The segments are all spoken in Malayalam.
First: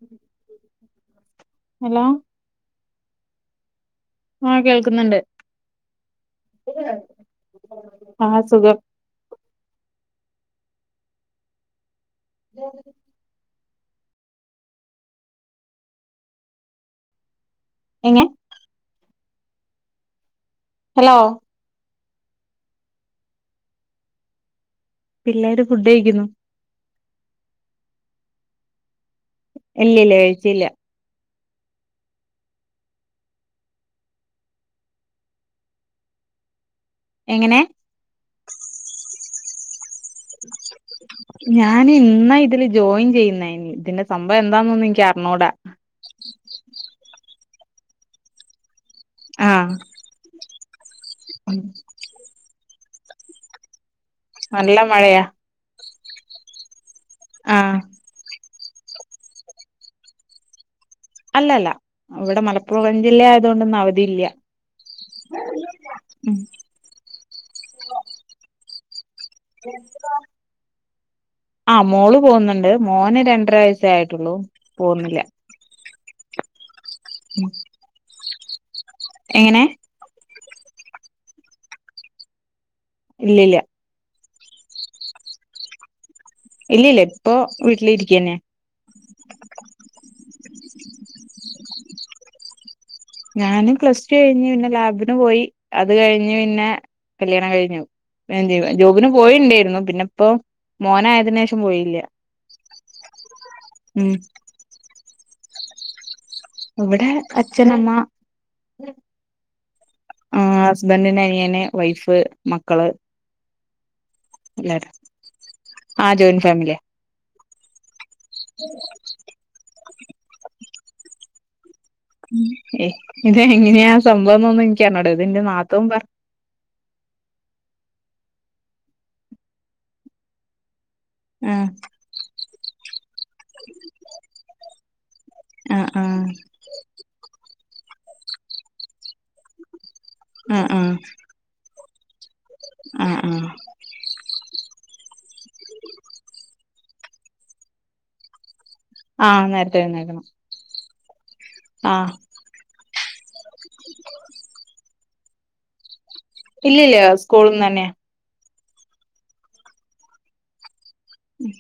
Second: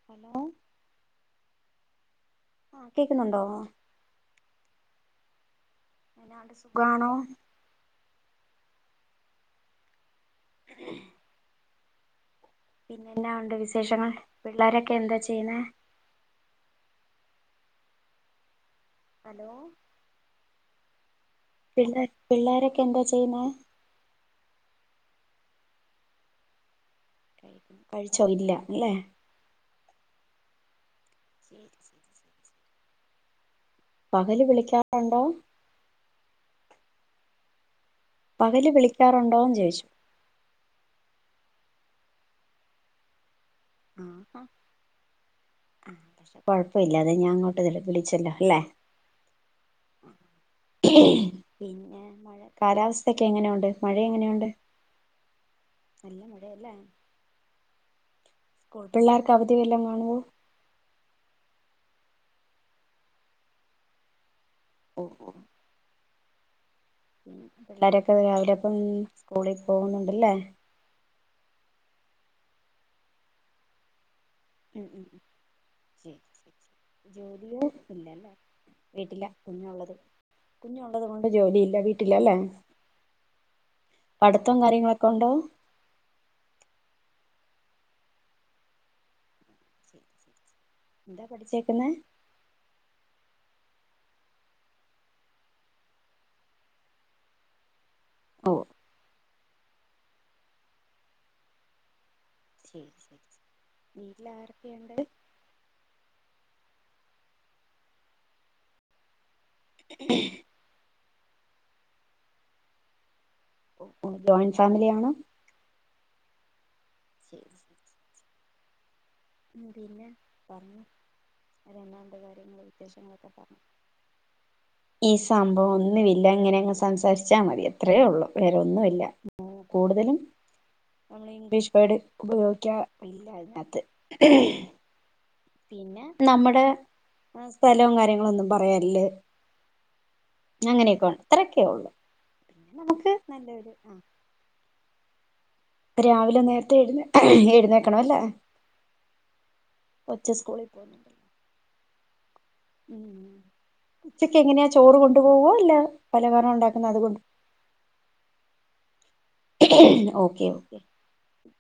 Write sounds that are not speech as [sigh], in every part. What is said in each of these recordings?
[unintelligible] ഹലോ കേക്കുന്നുണ്ടോ ആ കേൾക്കുന്നുണ്ട് ആ സുഖാണോ? ആ സുഖം. ഹെ [unintelligible] എന്നാ ഉണ്ട് വിശേഷങ്ങൾ? പിള്ളേരൊക്കെ എന്താ ചെയ്യ്ണ? എങ്ങനെ? ഹലോ ഹലോ പിന്നേ പിള്ളേരൊക്കെ എന്താ ചെയ്യ്ണെ? പിള്ളേര് ഫുഡഴിക്കുന്നു. കഴിച്ചോ ഇല്ല ല്ലെ. ഇല്ല ല്ലേ കഴിച്ചില്ല. [unintelligible] പകല് വിളിക്കാറുണ്ടോ? എങ്ങെനെ? പകല് വിളിക്കാറുണ്ടോ ന്ന് ചോദിച്ച്. ഞാൻ ഇന്ന ഇതില് ജോയിൻ ചെയ്യുന്ന. തിന്റെ സംഭ എന്താന്നൊന്നും എനി കറിഞ്ഞൂട കൊഴപ്പല്ല അതെ ഞാൻ അങ്ങോട്ട് വിളിച്ചല്ലോ ല്ലെ? അഹ് [unintelligible] കാലാവസ്ഥൊക്കെ എങ്ങനെയുണ്ട്? മഴ എങ്ങനെയു നല്ല മഴയാ. നല്ല മഴയല്ലേ ആഹ്‌ പിള്ളേർക്ക് അവധിവല്ലോ കാണുമുവോ അല്ലല്ല ഇവിടെ മലപ്പുറം ജില്ല ആയതുകൊണ്ടൊന്നും അവധി ഇല്ല. ഓ ഉം പിള്ളോരൊക്കെ രാവിലെ അപ്പം സ്കൂളിൽ പോകുന്നുണ്ടല്ലേ ആ മോള് പോകുന്നുണ്ട് മോന് രണ്ടര വയസായിട്ടൊള്ളൂ [unintelligible] ഉം വീട്ടില എങ്ങനെ കുഞ്ഞ് ഉള്ളത് കുഞ്ഞള്ളത് കൊണ്ട് ജോലിയില്ല വീട്ടിലല്ലേ. ഇല്ലില്ല പഠിത്തം കാര്യങ്ങളൊക്കെ ഉണ്ടോ ഇല്ലിഇല്ല ഇപ്പോ വീട്ടിലിരിക്കന്നെ. എന്താ പഠിച്ചേക്കുന്നത് ഞാനും പ്ലസ്ടു കഴിഞ്ഞു പിന്നെ ലാബിന് പോയി അത് കഴിഞ്ഞ് പിന്നെ കല്യാണം കഴിഞ്ഞു. ഓ ജോബിന് പോയിണ്ടായിരുന്നു പിന്നെ ഇപ്പ മോന ആയതിന് ശേഷം പോയില്ല. ശരി ശരി ഉം വീട്ടിൽ ആരൊക്കെയുണ്ട് ഇവിടെ അച്ഛനമ്മ. ഉ ആ ഹസ്ബന്ഡിന്റെ അനിയന് വൈഫ് മക്കള്. ഓ ജോയിന്റ് എല്ലാരും ഫാമിലിയാണോ ആ ജോയിന്റ് ഫാമിലിയാ ശരി ശരി ഉ പിന്നെ വേറെന്താ. ഇത എങ്ങനെയാ സംഭവംന്നൊന്ന് എനിക്കറിഞ്കൂടാ ഇത് ൻറ്റെ നാത്തൂൻ പറ എല്ല ഇങ്ങനെ അങ്ങ് സംസാരിച്ചാൽ മതി അത്രയേ ഉള്ളു വേറെൊന്നുമല്ല കൂടുതലും. നമ്മൾ ആ ഇംഗ്ലീഷ് വേഡ് ഉപയോഗിക്കുക ഇല്ല അതിനകത്ത് ആ പിന്നെ ആ നമ്മുടെ സ്ഥലവും കാര്യങ്ങള ഒന്നും പറയാല്ലേ ആ ആ അങ്ങനെയൊക്കെണ് ഇത്രക്കെയ ഉള്ളു പി ആ നമുക്ക് ആ നല്ലരു ആ. രാവിലെ നേരത്തെ എഴുന്നേൽക്കണ അല്ലേ ആ നേരത്തെ കൊച്ച് സ്കൂളിൽ. ഉം ആഹ്‌ ഉം ഉ ഉച്ചക്ക് എങ്ങനെയാ ചോറ് കൊണ്ടുപോവുവോ അല്ല പല ഹാരം ഉണ്ടാക്കുന്ന ഇല്ലില്ല അതുകൊണ്ട്. സ്കൂളിന്ന് തന്നെയാ ഓക്കെ ഓക്കേ ഉം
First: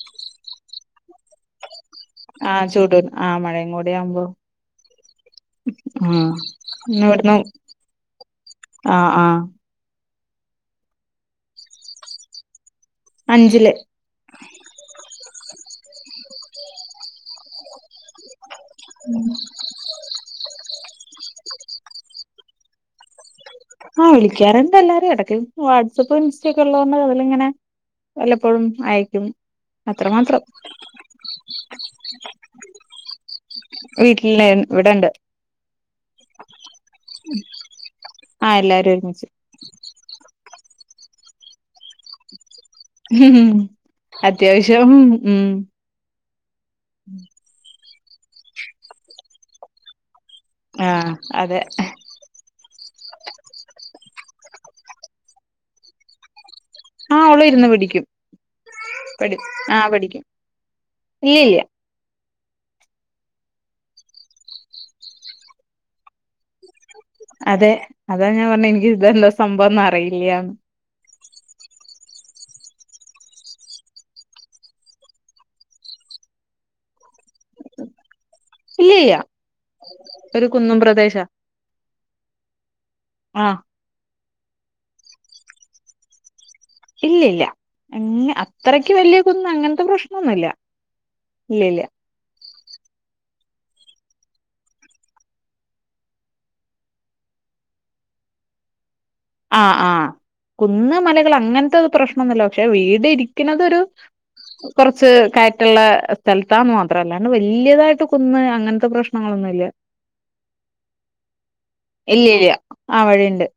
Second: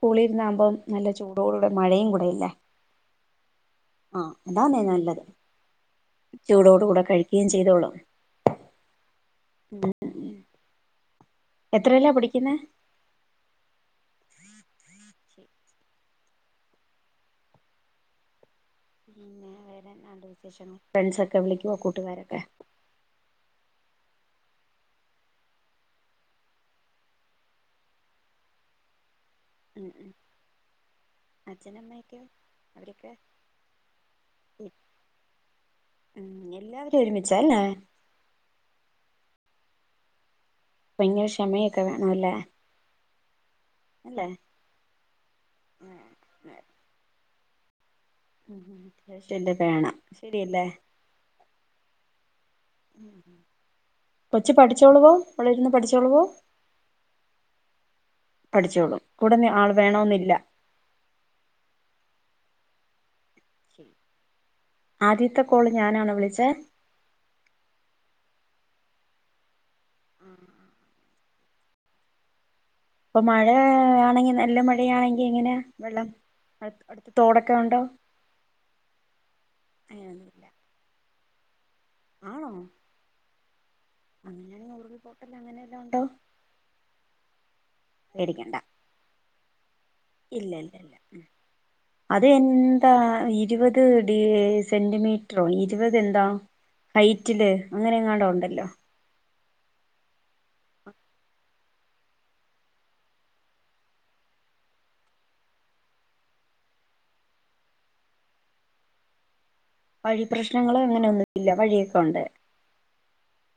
കൂളിരുന്നാകുമ്പം നല്ല ചൂടോട കൂടെ മഴയും കൂടെ ഇല്ലേ. ആ ചൂടോടെ ആ മഴയ ഇങ്ങോട്ട് ആ എവിടെയാവുമ്പോ അതാന്നേ നല്ലത് ആ ചൂടോട് കൂടെ എന്നവിടന്ന് കഴിക്കുകയും ചെയ്തോളും ആ ആഹ എത്രയില പഠിക്കുന്നെ അഞ്ചില് പിന്നെ വേടൻ ആ വിശേഷങ്ങൾ ഫ്രണ്ട്സൊക്കെ വിളിക്കുവോ കൂട്ടുകാരൊക്കെ ആഹ്‌ വിളിക്കാറ്ണ്ട് എല്ലാരും ഇടക്കൽ വാട്സപ്പ് ഇൻസ്റ്റ ഒക്കെ ഉള്ളോൊണ്ട് അതില ഇങ്ങനെ വല്ലപ്പോഴും ആയിരിക്കും ഉം ഉ അച്ഛനമ്മയൊക്കെ അവരൊക്കെ വീട്ടിൽന്ന ഇവിടണ്ട് ഉം എല്ലാവരും ഒരുമിച്ചന്നേ ആഹ എല്ലാരും ഒരുമിച്ച് ഭയങ്കര ക്ഷമയൊക്കെ വേണ അല്ലേ ഉം അത്യാവശ്യം ഉം ഉം ഉം അത്യാശല്ല വേണം ശരിയല്ലേ ആഹ് അതെ കൊച്ച് പഠിച്ചോളുവോ ഓള് ഇരുന്ന് പഠിച്ചോളുവോ ആഹ് അവള് ഇരുന്ന് പഠിക്കും പഠിച്ചോളും കൂടെ പഠി ആൾ ആഹ് പഠിക്കും വേണോന്നില്ല ഇല്ല ഇല്ല ആദ്യത്തെ കോള് ഞാനാണോ വിളിച്ചേ അതെ അതാ ഞാൻ പറഞ്ഞ എനിക്ക് ഇതെന്താ സംഭവംന്ന് അറിയില്ലന്ന് ഇപ്പൊ മഴ ആണെങ്കിൽ നല്ല മഴയാണെങ്കിൽ എങ്ങനാ വെള്ളം അടു അടുത്ത് തോടൊക്കെ ഉണ്ടോ ഇല്ല്യ ഇല്ല്യ അങ്ങനൊന്നുല്ല ഒരു കുന്നും പ്രദേശാ ആണോ ആഹ് അങ്ങനെ മുറി പൂട്ടല് അങ്ങനെവല്ലോം ഉണ്ടോ ഇല്ലല്ല പേടിക്കണ്ട അത്രയ്ക്ക് വലിയ കുന്ന് അങ്ങനത്തെ പ്രശ്നം ഇല്ല ഇല്ല ഇല്ല അതെന്താ ഇരുപത് ഡി സെന്റിമീറ്ററോ ഇരുപത് എന്താ ഹൈറ്റില് അങ്ങനെ എങ്ങാണ്ട് ഒണ്ടല്ലോ ആഹ് ആഹ് കുന്ന് മലകൾ അങ്ങനത്തെ പ്രശ്നൊന്നുല്ല പക്ഷെ വീട് ഇരിക്കണതൊരു കൊറച്ച് കയറ്റുള്ള സ്ഥലത്താന്ന് മാത്രല്ല അല്ലാണ്ട് വല്ലിയതായിട്ട് കുന്ന് അങ്ങനത്തെ പ്രശ്നം- ആ അതൊന്നുയില്ല വഴി പ്രശ്നങ്ങളും അങ്ങനെയൊന്നുമില്ല വഴിയൊയുണ്ട് ഇല്ല ഇല്ല ആ വഴിയുണ്ട്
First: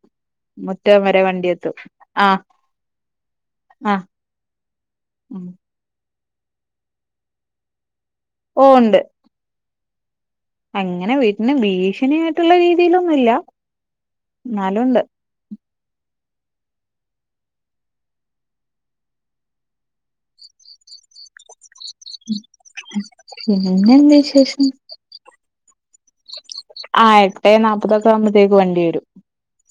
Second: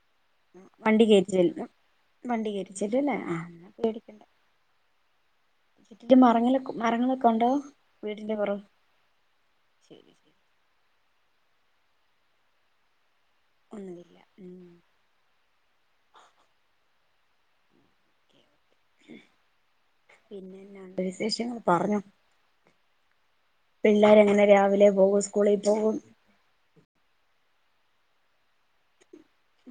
ആ മുറ്റം വണ്ടി വരെ കേറി ചെല്ലും വണ്ടിയെത്തും ആഹ് വണ്ടി കേറി ചെല്ലും അല്ലേ ആ ആഹ് പേടിക്കണ്ട വീടിന്റെ മരങ്ങെ മരങ്ങളൊക്കെ ഉണ്ടോ വീടിന്റെ പൊറേ ഓ - ഉണ്ട് അങ്ങനെ വീട്ടന് ഭീഷണിയായിട്ടുള്ള രീതിയിലൊന്നുമില്ല ഒന്നുമില്ല ഉം എന്നാലുണ്ട് പിന്നെ എന്നാ വിശേഷങ്ങൾ പറഞ്ഞോ ഉ ഉ [inaudible] പിള്ളേര് എങ്ങനാ രാവിലെ പോകും സ്കൂളിൽ പോകും ആ എട്ടേനാപ്പതൊക്കെ ആകുമ്പഴത്തേക്ക് വണ്ടി വരും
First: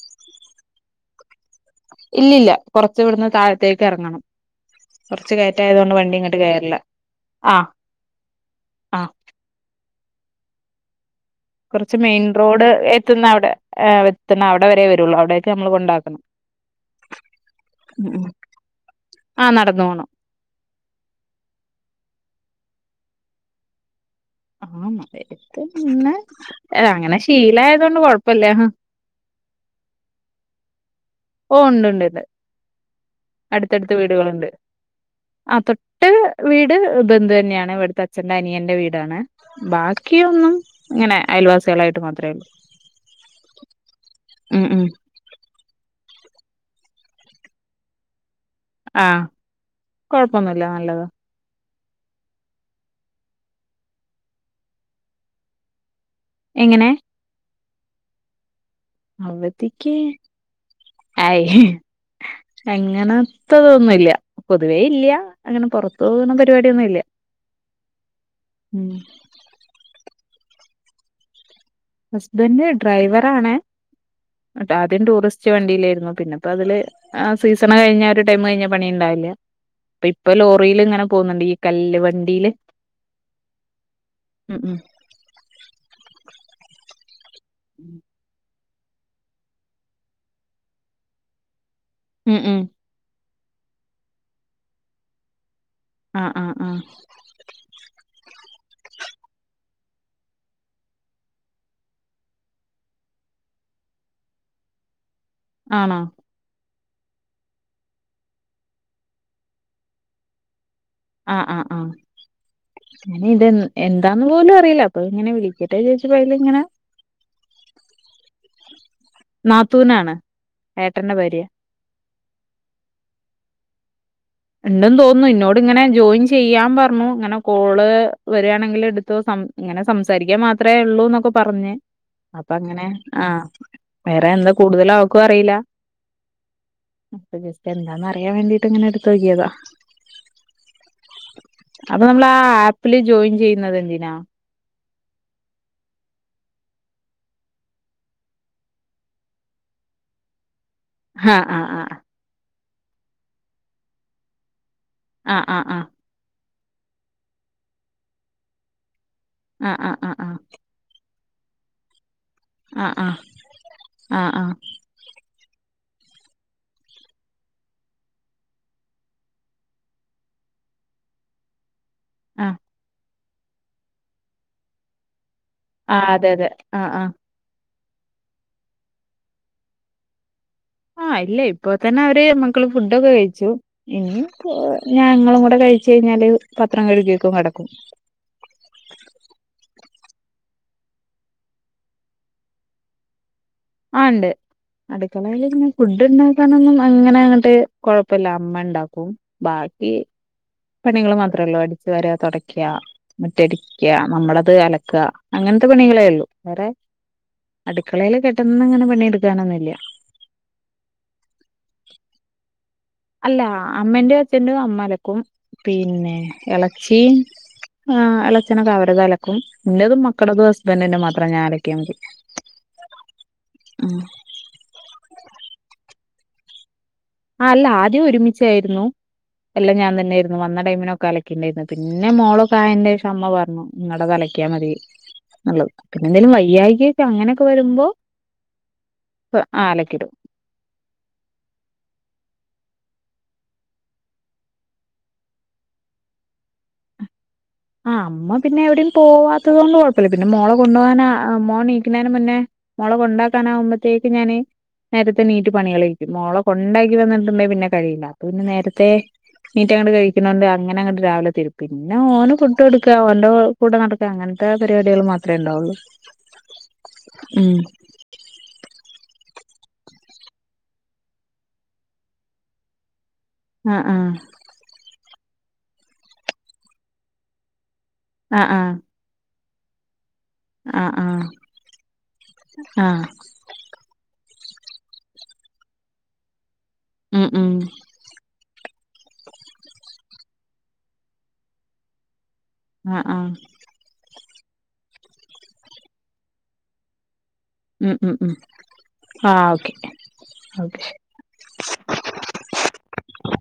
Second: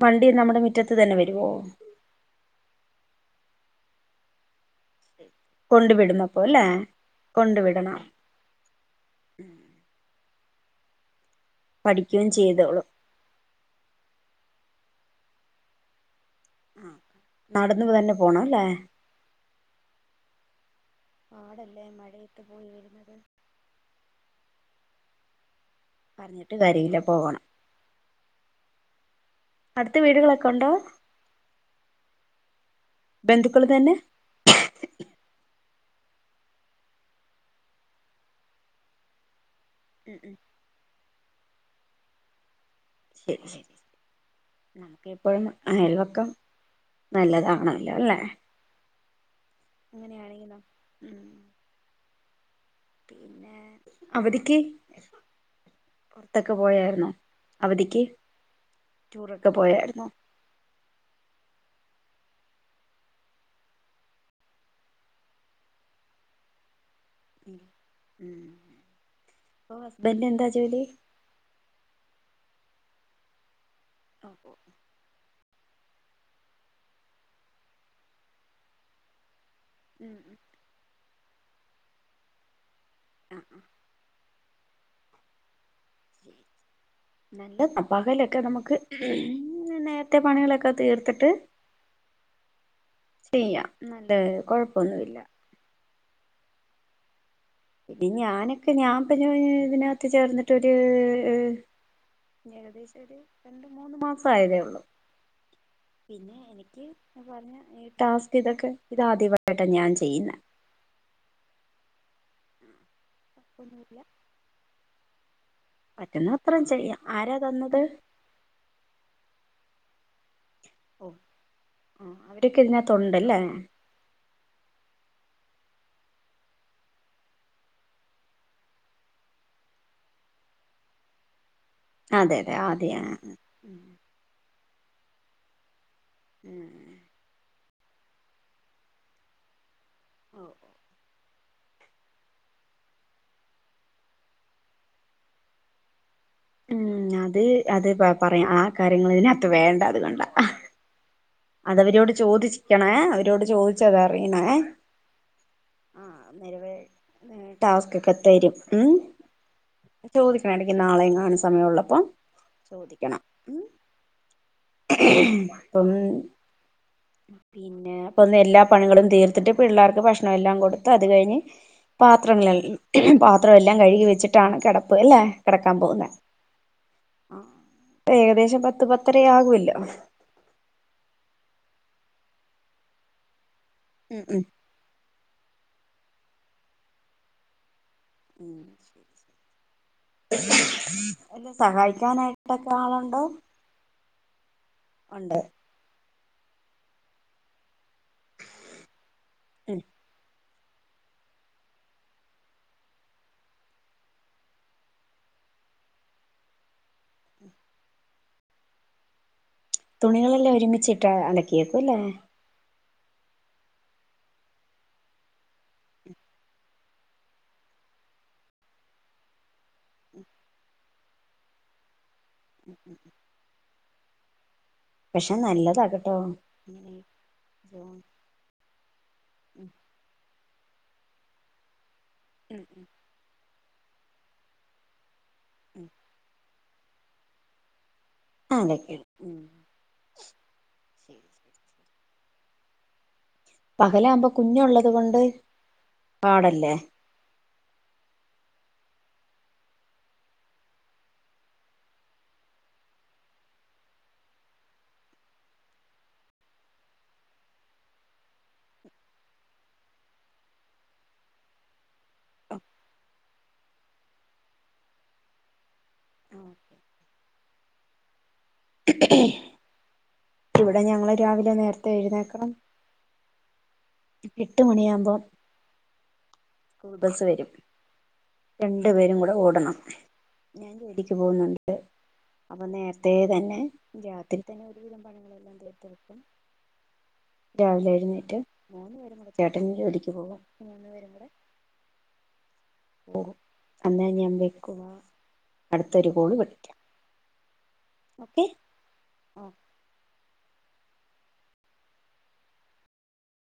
വണ്ടി നമ്മുടെ മുറ്റത്ത് തന്നെ വരുവോ ഇല്ലല്ല കൊറച്ച് ഇവിടുന്ന് താഴത്തേക്ക് എറങ്ങണം കൊറച്ച് കൊണ്ട് കയറ്റായതുകൊണ്ട് വണ്ടി വിടും അപ്പൊ ഇങ്ങോട്ട് അല്ലേ കയറില്ല കൊണ്ട് ആഹ് വിടണം ആഹ് കൊറച്ച് മെയിൻ പഠിക്കുകയും റോഡ് ചെയ്തോളും എത്തുന്ന അവിടെ എത്തുന്ന അവിടെ വരെ വരുള്ളു അവിടേക്ക് നമ്മള് കൊണ്ടാക്കണം ആ നടന്ന് ഉം തന്നെ ഉം പോണം അല്ലേ ആഹ് നടന്നു പോണം പാടല്ലേ മഴയത്ത് പോയി വരുന്നത് ആ മഴയത്ത് പിന്നെ പറഞ്ഞിട്ട് കാര്യമില്ല അങ്ങനെ പോകണം ശീലയതൊണ്ട് കൊഴപ്പില്ല അടുത്ത് വീടുകളൊക്കെ ഒണ്ടോ ഓഹ് ഒണ്ട്ണ്ട് ഇണ്ട് ബന്ധുക്കൾ അടുത്തടുത്ത് തന്നെ വീടുകളുണ്ട് ആ തൊട്ട് വീട് ബന്ധു തന്നെയാണ് ഇവിടുത്തെ അച്ഛ്ന്റെ അനിയന്റെ വീടാണ് ഉം ബാക്കി ഉം ഒന്നും ഇങ്ങനെ അയൽവാസികളായിട്ട് മാത്രേള്ളൂ ശരി ശരി നമുക്ക്- അപ്പോഴും അയൽവക്കം നല്ലതാണല്ലോ അല്ലേ ആഹ അങ്ങനെയാണെങ്കിലോ കൊഴപ്പൊന്നുമില്ല നല്ലത ഉം പിന്നെ അവധിക്ക് പൊറത്തൊക്കെ എങ്ങനെ പോയാരുന്നോ അവധിക്ക് ടൂറൊക്കെ പോയായിരുന്നു അയ് അങ്ങനത്തതൊന്നുല്ല പൊതുവേ ഇല്ലിയ അങ്ങനെ പൊറത്തു പോകുന്ന പരിപാടിയൊന്നുയില്ല ഹസ്ബൻഡന്റിന് എന്താ ജോലി ഹസ്ബൻന്റ് ഡ്രൈവറാണ് ഓ ഓ ആദ്യയം ടൂറിസ്റ്റ് വണ്ടിയിലായിരുന്നു പിന്നെ ഇപ്പ അതില് സീസണ് കഴിഞ്ഞ ഒരു ടൈം കഴിഞ്ഞാ പണി ഉണ്ടാവില്ല ഉം ഇപ്പൊ ഉം ലോറില് ഇങ്ങനെ പോകുന്നുണ്ട് ഈ കല്ല് വണ്ടിയില് ആ ആ ഉം ഉം നല്ല പകലൊക്കെ നമക്ക് നേരത്തെ പണികളൊക്കെ തീർത്തിട്ട് ഉം ഉം ചെയ്യാം നല്ല കൊഴപ്പൊന്നുല്ല ആഹ ആഹ് ആ പിന്ന ഞാനൊക്കെ ഞാൻ പിന്നെ ഇതിനകത്ത് ചേർന്നിട്ടൊരു ഏകദേശം ഒരു രണ്ട മൂന്ന് മാസം ആയതേ ഉള്ളു ആണോ? പിന്നെ എനിക്ക് പറഞ്ഞൽ ഈ ടാസ്ക് ഇതൊക്കെ ഇതാദ്യമായിട്ടാണ് ഞാൻ ചെയ്യുന്ന ആഹ് ആഹ് ആഹ് ഞാൻ കുഴപ്പൊന്നുമില്ല എന്താന്ന് പോലും അറിയില്ല അപ്പൊ എങ്ങനെ വിളി പറ്റുന്ന അത്ര ചെയ്യ ആരാ തന്നത്? നാത്തൂനാണ് ഓ ഏട്ടന്റെ ഭാര്യ. ആ അവരൊക്കെ ഇതിനകത്ത ഉണ്ടല്ലേ? ഉണ്ടെന്ന് തോന്നുന്നു ഇന്നോട് ഇങ്ങനെ ജോയിൻ ചെയ്യാൻ പറഞ്ഞു ഇങ്ങനെ കോള് വരിയാണെങ്കിൽ എടുത്ത സം ഇങ്ങനെ സംസാരിക്കൻ മാത്രമേ ഉള്ളൂ എന്നൊക്കെ പറഞ്ഞ് അതെ അപ്പ അതെ അങ്ങനെ ആദ്യ ആ ആഹ ഉം വേറെ എന്താ കൂടുതല അവക്കും അറിയില്ല ഉം അപ്പൊ ജസ്റ്റ് എന്താന്ന് അറിയാൻ വേണ്ടീട്ട് അങ്ങനെ എടുത്ത്കിയതാ ഓ അപ്പൊ നമ്മൾ ആ ആപ്പില് ജോയിൻ ചെയ്യുന്നത് എന്തിനാ ഉ അത് അത് പറയാം ആ കാര്യങ്ങതിനകത്ത് വേണ്ട അത കൊണ്ടാ? ആഹ് ആഹ് അതവരോട് ചോദിച്ചിക്കണ അവരോട് ചോദിച്ച അതറിയണേ? ആ് ആ ആഹ് ആന്നരവ ടാസ്ക്ക്കെ എ തരും ആഹ് ആഹ് ഉ ആഹ് ആഹ് ചോദിക്കണ നാളെയും കാണുന്ന സമയം ഉള്ളപ്പോ ആഹ് ആഹ് ചോദിക്കണം ആഹ് ആഹ് ആഹ് ഉ [inaudible] പിന്നെ അപ്പൊ ഒന്ന് എല്ലാ പണികളും തീർത്തിട്ട് പിള്ളേർക്ക് ഭക്ഷണം എല്ലാം കൊടുത്ത് അത് കഴിഞ്ഞ് പാത്രങ്ങള ആഹ് പാത്രം എല്ലാം കഴുകി വെച്ചിട്ടാണ് കെടപ്പ് അല്ലെ? കെടക്കാൻ ആഹ് പോകുന്നേ അതെ അതെ ആഹ് ആഹ് ഏകദേശം പത്ത് പത്തര ആകല്ലോ? ആഹ് ഇല്ല ഇപ്പ തന്നെ അവര് മക്കള് ഫുഡൊക്കെ കഴിച്ചു ഇനി ഉം ഉം ഞങ്ങളും കൂടെ കഴിച്ച കഴിഞ്ഞാല് പത്രം കഴുകക്കും കെടക്കും ഉം എല്ല സഹായിക്കാനായിട്ടൊക്കെ ആളുണ്ടോ? ആ ഉണ്ട് ഉണ്ട് അടുക്കളൽ ഇങ്ങെ ഫുഡ് ഉണ്ടാക്കാനൊന്നും അങ്ങനെ അങ്ങട്ട് കൊഴപ്പല്ല ഇമ്മ ണ്ടാക്കും ഉം ബാക്കി പണികൾ മാത്ര ഒള്ളുലഅടിച്ചു വരാ തെടക്ക മുറ്റടിക്ക നമ്മളത് അലക്കുക അങ്ങനത്തെ പണികളേ ഉള്ളു വേറെ അടുക്കളയില് പെട്ടന്ന ഇങ്ങനെ പണിയെടുക്കാനൊന്നുല്ല തുണികളെല്ലാം ഒരുമിച്ചിട്ട് അലക്കിയേക്കുംല്ലേ അല്ല അമ്മേന്റെ അച്ഛന്റെ അമ്മ അലക്കും പിന്നെ എളച്ചി ആ് എച്ഛനൊക്കെ അവരത അലക്കും ഇൻന്റതും മക്കളതും ഹസ്ബൻഡറന്റെ മാത്രം ഞാൻ അലക്കിയാമതി. ഉം ഉം ഉ പക്ഷെ നല്ലതാകട്ടോ അങ്ങനെ ആ അല്ല ആദ്യം ഒരുമിച്ചായിരുന്നു എല്ലാം ഞാൻ തന്നെയായിരുന്നു വന്ന ടൈമിനൊക്കെ അല ണ്ടായിന്ന് പിന്നെ ഉം മോളകായന്റെ ശേഷം അമ്മ പറഞ്ഞു നിങ്ങളടെ തലയ്ക്കിയാ മതി നല്ലത് ഉം പിന്നെ എന്തെങ്കലും വൈ്യാ കെക്കെ അങ്ങനെയൊക്കെ വരുമ്പോ ആതക്ക ഉ [unintelligible] ആഹ് അലക്കിടും. പകലാവുമ്പോ കുഞ്ള്ളത് കൊണ്ട് പാടല്ലേ. ആഹ് അമ്മ പിന്നെ എവിടിം പോവാത്തത് കൊണ്ട് കൊഴപ്പല്ല പിന്നെ മോളെ കൊണ്ടു പോകാൻ മോൾനീക്കുന്നന് മുന്നേ മോളെകൊണ്ടാക്കാനാ വു മ്പോത്തേക്ക് ഞാന്. നേരത്തെ നീറ്റ് പണികളയിക്കും മോള കൊണ്ടാക്കി വന്നിട്ടുണ്ടെങ്കി പിന്നെ കഴിയില്ല അപ്പ പിന്നെ നേരത്തെ നീറ്റ അങ്ങട്ട കഴിക്കുന്നോണ്ട് അങ്ങനെ അങ്ങട്ട് രാവിലെ തെരേക്ക് പിന്നെ മോനും ഫുട്ട് കൊ. ടുക്ക അവന്റെ കൂടെ നടക്കുക അങ്ങനത്തെ പരിപാടികൾ മാത്രമേ ഉണ്ടാവുള്ളു ഉം. ഇവടെ ഞങ്ങള് രാവിലെ നേരത്തെ എഴുന്നേക്കണം. ആഹ് ആഹ്. എട്ട് മണിയാവുമ്പോ. കൂൾ ബസ്സ് വരും ആഹ് രണ്ടു പേരും കൂടെ ഓടണം. ഞാൻ ആഹ് ആഹ് ജോലിക്ക് ആഹ് പോകുന്നുണ്ട് അപ്പൊ ആഹ് നേരത്ത തന്നെ. രാത്രി തന്നെ ഒരുവിധം പണികളെല്ലാം തീർത്ത് വക്കും ഉം ഉം രാവിലെ എഴുന്നേറ്റ്. ചേട്ടനും ജോലിക്ക് പോകും ആഹ് ആഹ് ഓഹ് അന്നേ ഞാൻ വയ്ക്കുവാ അടുത്തൊരു കോള് വിളിക്കാം. ഉം ഉം ഉം ഓക്കെ ഓ ആഹ് ഓക്കെ ഓക്കെ ശരി.